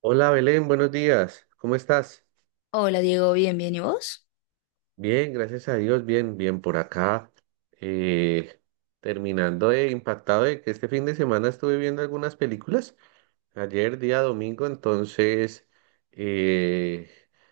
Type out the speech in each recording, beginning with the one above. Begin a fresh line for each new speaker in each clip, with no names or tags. Hola Belén, buenos días. ¿Cómo estás?
Hola Diego, bien, bien, ¿y vos?
Bien, gracias a Dios, bien, bien por acá. Eh, Terminando de impactado de que este fin de semana estuve viendo algunas películas. Ayer, día domingo, entonces eh,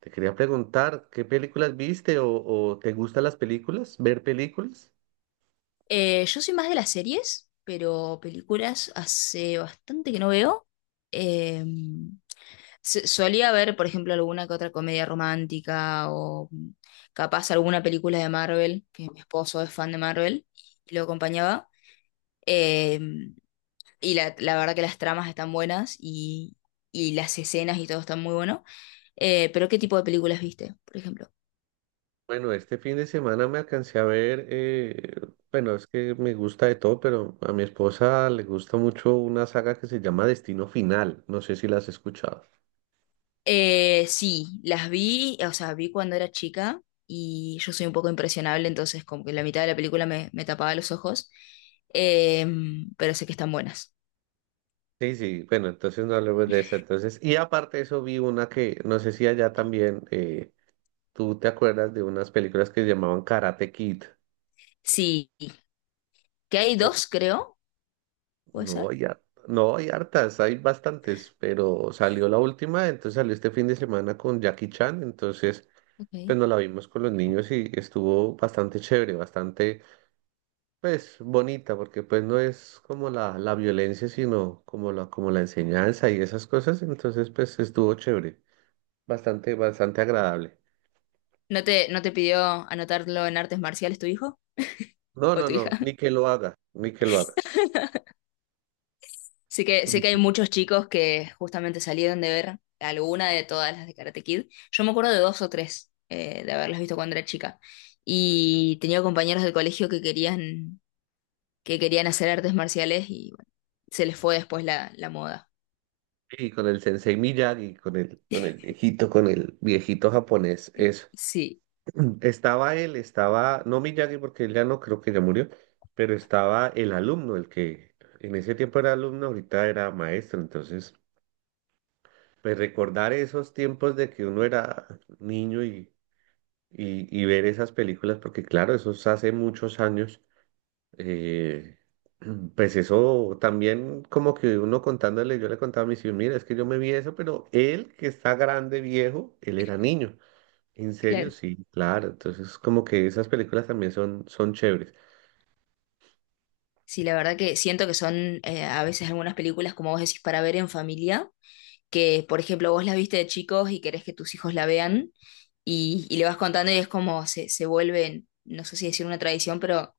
te quería preguntar, ¿qué películas viste o te gustan las películas? ¿Ver películas?
Yo soy más de las series, pero películas hace bastante que no veo. Eh, Solía ver, por ejemplo, alguna que otra comedia romántica o capaz alguna película de Marvel, que mi esposo es fan de Marvel y lo acompañaba. Eh, y la verdad que las tramas están buenas y las escenas y todo está muy bueno. Pero ¿qué tipo de películas viste, por ejemplo?
Bueno, este fin de semana me alcancé a ver, bueno, es que me gusta de todo, pero a mi esposa le gusta mucho una saga que se llama Destino Final, no sé si la has escuchado.
Sí, las vi, o sea, vi cuando era chica y yo soy un poco impresionable, entonces como que la mitad de la película me tapaba los ojos. Em, pero sé que están buenas.
Sí, sí, bueno, entonces no hablemos de esa. Entonces, y aparte de eso vi una que, no sé si allá también, tú te acuerdas de unas películas que se llamaban Karate Kid.
Sí, que hay
Sí.
dos, creo, puede
No
ser.
hay, har- no hay hartas, hay bastantes, pero salió la última, entonces salió este fin de semana con Jackie Chan, entonces
Ok.
pues nos la vimos con los niños y estuvo bastante chévere, bastante, pues, bonita, porque pues no es como la violencia, sino como la enseñanza y esas cosas, entonces pues estuvo chévere, bastante, bastante agradable.
¿No te, no te pidió anotarlo en artes marciales tu hijo
No,
o
no,
tu hija?
no, ni que lo haga, ni que lo haga.
Sé
Ni
que hay
que-
muchos chicos que justamente salieron de ver alguna de todas las de Karate Kid. Yo me acuerdo de dos o tres de haberlas visto cuando era chica. Y tenía compañeros del colegio que querían hacer artes marciales y bueno, se les fue después la moda.
Y con el sensei Miyagi, con el viejito japonés, eso.
Sí,
Estaba él, estaba, no Miyagi porque él ya no creo que ya murió, pero estaba el alumno, el que en ese tiempo era alumno, ahorita era maestro, entonces, pues recordar esos tiempos de que uno era niño y ver esas películas, porque claro, eso es hace muchos años, eh, pues eso también como que uno contándole, yo le contaba a mis hijos, mira, es que yo me vi eso, pero él que está grande, viejo, él era niño. En serio,
claro.
sí, claro. Entonces, como que esas películas también son, son chéveres.
Sí, la verdad que siento que son a veces algunas películas, como vos decís, para ver en familia, que por ejemplo vos las viste de chicos y querés que tus hijos la vean y le vas contando y es como se vuelve, no sé si decir una tradición, pero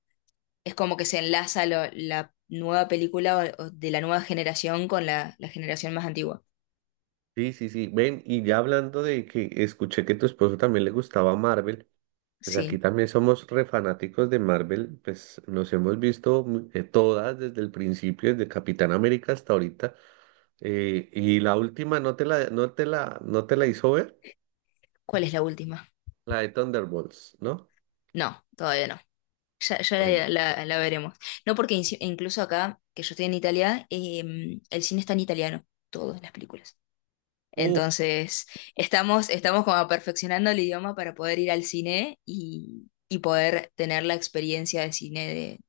es como que se enlaza la nueva película o de la nueva generación con la generación más antigua.
Sí, sí, sí. Ven, y ya hablando de que escuché que tu esposo también le gustaba Marvel, pues aquí
Sí.
también somos re fanáticos de Marvel, pues nos hemos visto todas desde el principio, desde Capitán América hasta ahorita. Y la última no te la hizo ver,
¿Cuál es la última?
la de Thunderbolts, ¿no?
No, todavía no. Ya
Bueno.
la veremos. No porque incluso acá, que yo estoy en Italia, el cine está en italiano, todas las películas.
Uy,
Entonces, estamos como perfeccionando el idioma para poder ir al cine y poder tener la experiencia de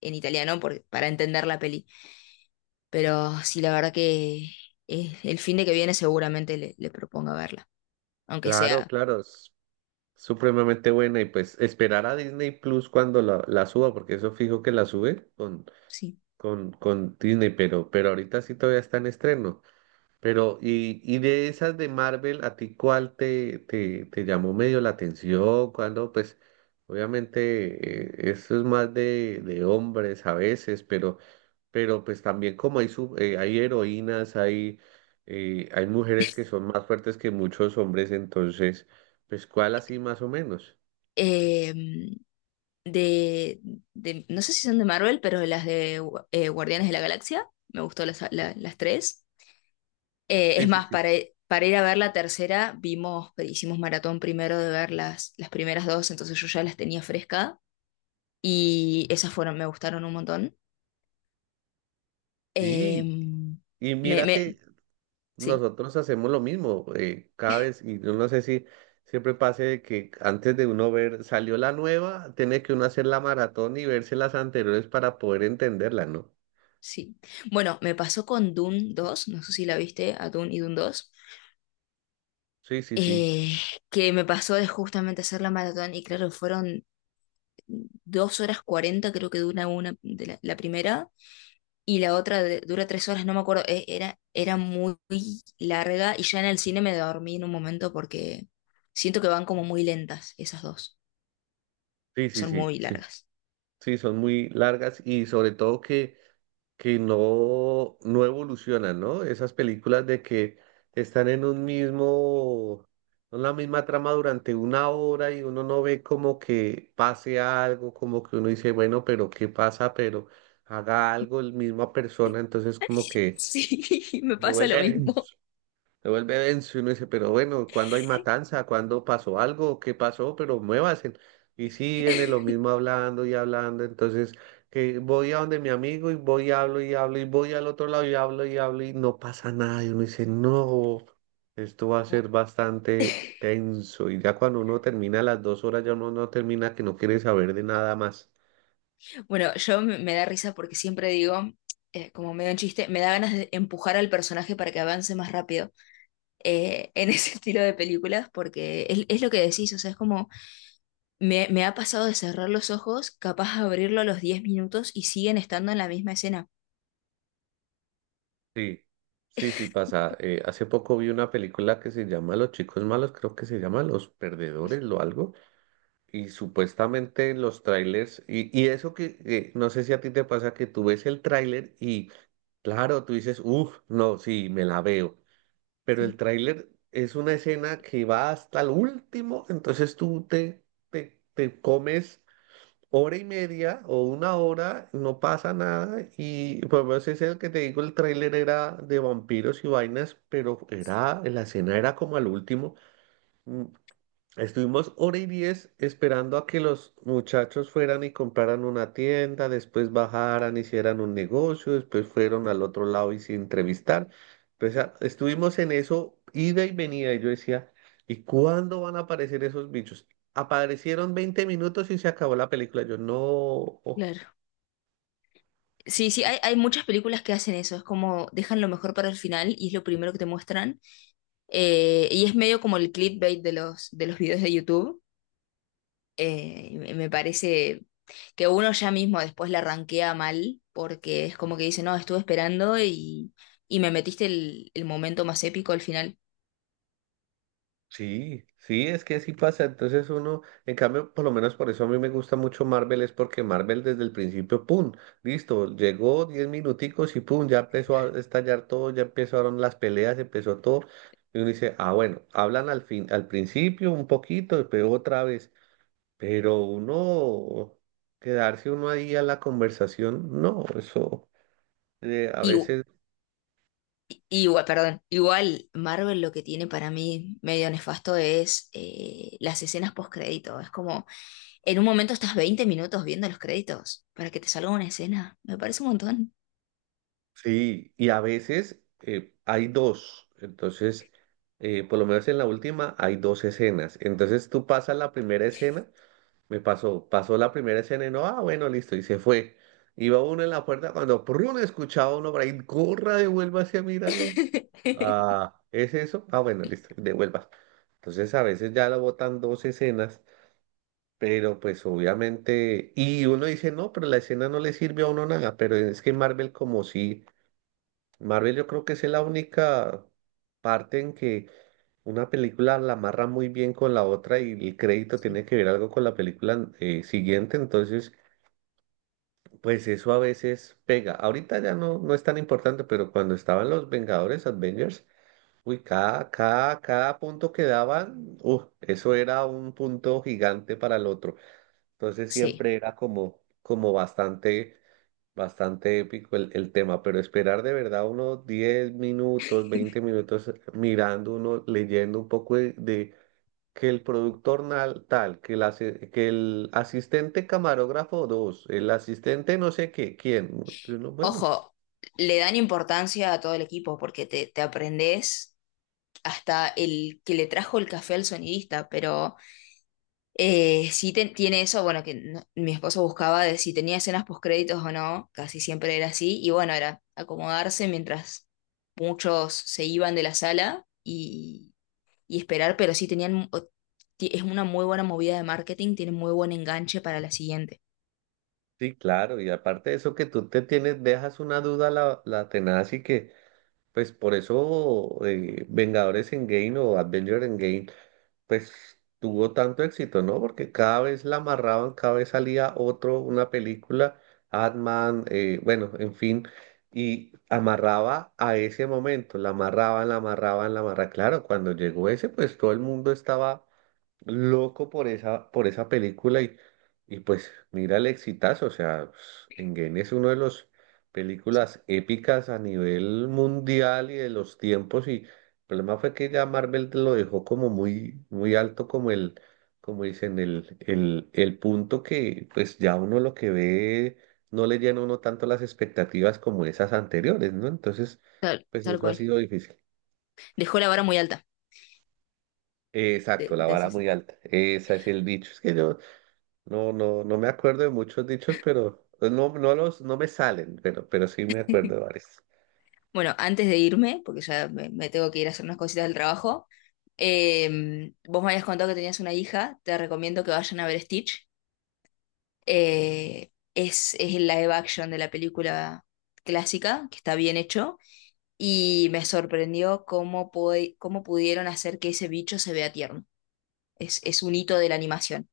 en italiano para entender la peli. Pero sí, la verdad que el fin de que viene seguramente le proponga verla, aunque
claro,
sea,
claro. Supremamente buena y pues esperar a Disney Plus cuando la suba, porque eso fijo que la sube
sí.
con Disney, pero ahorita sí todavía está en estreno. Pero, y de esas de Marvel, ¿a ti cuál te llamó medio la atención? Cuando, pues, obviamente, eso es más de hombres a veces, pero pues también como hay, hay heroínas, hay, hay mujeres que son más fuertes que muchos hombres, entonces, pues, ¿cuál así más o menos?
Em, de, no sé si son de Marvel, pero las de Guardianes de la Galaxia, me gustó las tres.
Sí,
Es
sí,
más,
sí.
para ir a ver la tercera, vimos, hicimos maratón primero de ver las primeras dos, entonces yo ya las tenía fresca y esas fueron, me gustaron un montón.
Sí,
Em,
y
me,
mira que
me, sí,
nosotros hacemos lo mismo, cada vez, y yo no sé si siempre pase de que antes de uno ver, salió la nueva, tiene que uno hacer la maratón y verse las anteriores para poder entenderla, ¿no?
sí. Bueno, me pasó con Dune dos, no sé si la viste, a Dune y Dune dos,
Sí, sí, sí,
eh, que me pasó de justamente hacer la maratón y claro, fueron dos horas cuarenta creo que dura una de la primera y la otra dura tres horas, no me acuerdo, era muy larga y ya en el cine me dormí en un momento porque siento que van como muy lentas esas dos,
sí, sí,
son
sí,
muy
sí,
largas.
sí, son muy largas y sobre todo que no, no evolucionan, ¿no? Esas películas de que están en un mismo, en la misma trama durante una hora y uno no ve como que pase algo, como que uno dice, bueno, pero ¿qué pasa? Pero haga algo la misma persona, entonces como que
Sí, me
se
pasa lo
vuelve
mismo.
se vuelve denso y uno dice, pero bueno, ¿cuándo hay matanza? ¿Cuándo pasó algo? ¿Qué pasó? Pero muévase. Y siguen en lo mismo hablando y hablando. Entonces, que voy a donde mi amigo y voy y hablo y hablo y voy al otro lado y hablo y hablo y no pasa nada. Y uno dice, no, esto va a ser bastante tenso. Y ya cuando uno termina las 2 horas, ya uno no termina que no quiere saber de nada más.
Bueno, yo me da risa porque siempre digo, como medio en chiste, me da ganas de empujar al personaje para que avance más rápido en ese estilo de películas, porque es lo que decís, o sea, es como me ha pasado de cerrar los ojos, capaz de abrirlo a los 10 minutos y siguen estando en la misma escena.
Sí, sí, sí pasa. Hace poco vi una película que se llama Los chicos malos, creo que se llama Los perdedores o algo. Y supuestamente en los trailers, y eso que no sé si a ti te pasa que tú ves el tráiler y claro, tú dices, uff, no, sí, me la veo. Pero el
Sí,
tráiler es una escena que va hasta el último, entonces te comes hora y media o una hora, no pasa nada. Y pues lo menos ese es el que te digo, el tráiler era de vampiros y vainas, pero era, la escena era como al último. mm, Estuvimos hora y diez esperando a que los muchachos fueran y compraran una tienda, después bajaran, hicieran un negocio, después fueron al otro lado y se entrevistar. Pues, ah, estuvimos en eso, ida y venida, y yo decía, ¿y cuándo van a aparecer esos bichos? Aparecieron 20 minutos y se acabó la película. Yo, no.
claro. Sí, sí, hay muchas películas que hacen eso, es como dejan lo mejor para el final y es lo primero que te muestran. Y es medio como el clickbait de de los videos de YouTube. Y me parece que uno ya mismo después la ranquea mal porque es como que dice, no, estuve esperando y me metiste el momento más épico al final.
Sí, sí, es que sí pasa. Entonces uno, en cambio, por lo menos por eso a mí me gusta mucho Marvel, es porque Marvel desde el principio, ¡pum! Listo, llegó 10 minuticos y ¡pum! Ya empezó a estallar todo, ya empezaron las peleas, empezó todo. Y uno dice, ah, bueno, hablan al fin, al principio un poquito, pero otra vez. Pero uno, quedarse uno ahí a la conversación, no, eso a
Y u-
veces.
Igual, perdón, igual Marvel lo que tiene para mí medio nefasto es las escenas post-crédito. Es como, en un momento estás 20 minutos viendo los créditos para que te salga una escena. Me parece un montón.
Sí, y a veces hay dos, entonces, por lo menos en la última hay dos escenas, entonces tú pasas la primera escena, me pasó, pasó la primera escena y no, ah, bueno, listo, y se fue. Iba uno en la puerta cuando prrrun, escuchaba uno por ahí, corra, devuélvase a mirarla. Ah, ¿es eso? Ah, bueno, listo, devuelvas. Entonces a veces ya la botan dos escenas, pero pues obviamente, y uno dice, no, pero la escena no le sirve a uno nada, pero es que Marvel como si Marvel yo creo que es la única parte en que una película la amarra muy bien con la otra y el crédito
Sí.
tiene que ver algo con la película siguiente, entonces pues eso a veces pega. Ahorita ya no, no es tan importante, pero cuando estaban los Vengadores, Avengers, uy, cada, cada, cada punto que daban, eso era un punto gigante para el otro. Entonces
Sí.
siempre era como, como bastante bastante épico el tema, pero esperar de verdad unos 10 minutos, 20 minutos mirando uno, leyendo un poco de que el productor nal- tal, que el, asi- que el asistente camarógrafo dos, el asistente no sé qué, quién. Y uno, bueno, pues
Ojo, le dan importancia a todo el equipo porque te aprendes hasta el que le trajo el café al sonidista, pero sí tiene eso, bueno, que no- mi esposo buscaba de si tenía escenas postcréditos o no, casi siempre era así, y bueno, era acomodarse mientras muchos se iban de la sala y esperar, pero sí tenían, es una muy buena movida de marketing, tiene muy buen enganche para la siguiente.
sí, claro, y aparte de eso que tú te tienes, dejas una duda la tenaz y que, pues por eso Vengadores Endgame o Avengers Endgame pues tuvo tanto éxito, ¿no? Porque cada vez la amarraban, cada vez salía otro, una película, Ant-Man, bueno, en fin, y amarraba a ese momento, la amarraban, la amarraban, la amarraban. Claro, cuando llegó ese, pues todo el mundo estaba loco por esa película y pues mira el exitazo, o sea, Engen es uno de los
Sí,
películas épicas a nivel mundial y de los tiempos y el problema fue que ya Marvel te lo dejó como muy, muy alto como el, como dicen, el punto que pues ya uno lo que ve no le llena a uno tanto las expectativas como esas anteriores, ¿no? Entonces, pues
tal
eso ha
cual.
sido difícil.
Dejó la vara muy alta,
Exacto, la vara
decís.
muy alta. Ese es el dicho. Es que yo, no, no, no me acuerdo de muchos dichos, pero no, no los, no me salen, pero sí me acuerdo de varios.
Bueno, antes de irme, porque ya me tengo que ir a hacer unas cositas del trabajo, vos me habías contado que tenías una hija, te recomiendo que vayan a ver Stitch. Es el live action de la película clásica, que está bien hecho, y me sorprendió cómo, cómo pudieron hacer que ese bicho se vea tierno. Es un hito de la animación.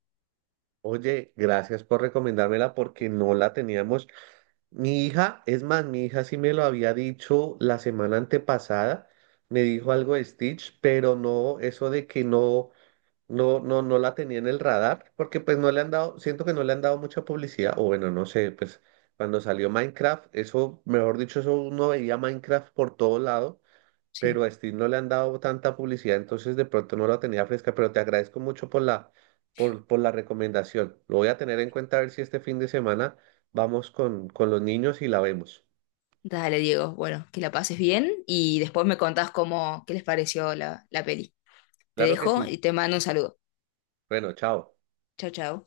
Oye, gracias por recomendármela porque no la teníamos. Mi hija, es más, mi hija sí me lo había dicho la semana antepasada, me dijo algo de Stitch, pero no, eso de que no, no, no, no la tenía en el radar, porque pues no le han dado, siento que no le han dado mucha publicidad, o bueno, no sé, pues cuando salió Minecraft, eso, mejor dicho, eso uno veía Minecraft por todo lado
Sí.
pero a Steve no le han dado tanta publicidad, entonces de pronto no la tenía fresca, pero te agradezco mucho por por la recomendación. Lo voy a tener en cuenta a ver si este fin de semana vamos con los niños y la vemos.
Dale, Diego. Bueno, que la pases bien y después me contás cómo, qué les pareció la peli. Te
Claro que
dejo
sí.
y te mando un saludo.
Bueno, chao.
Chao, chao.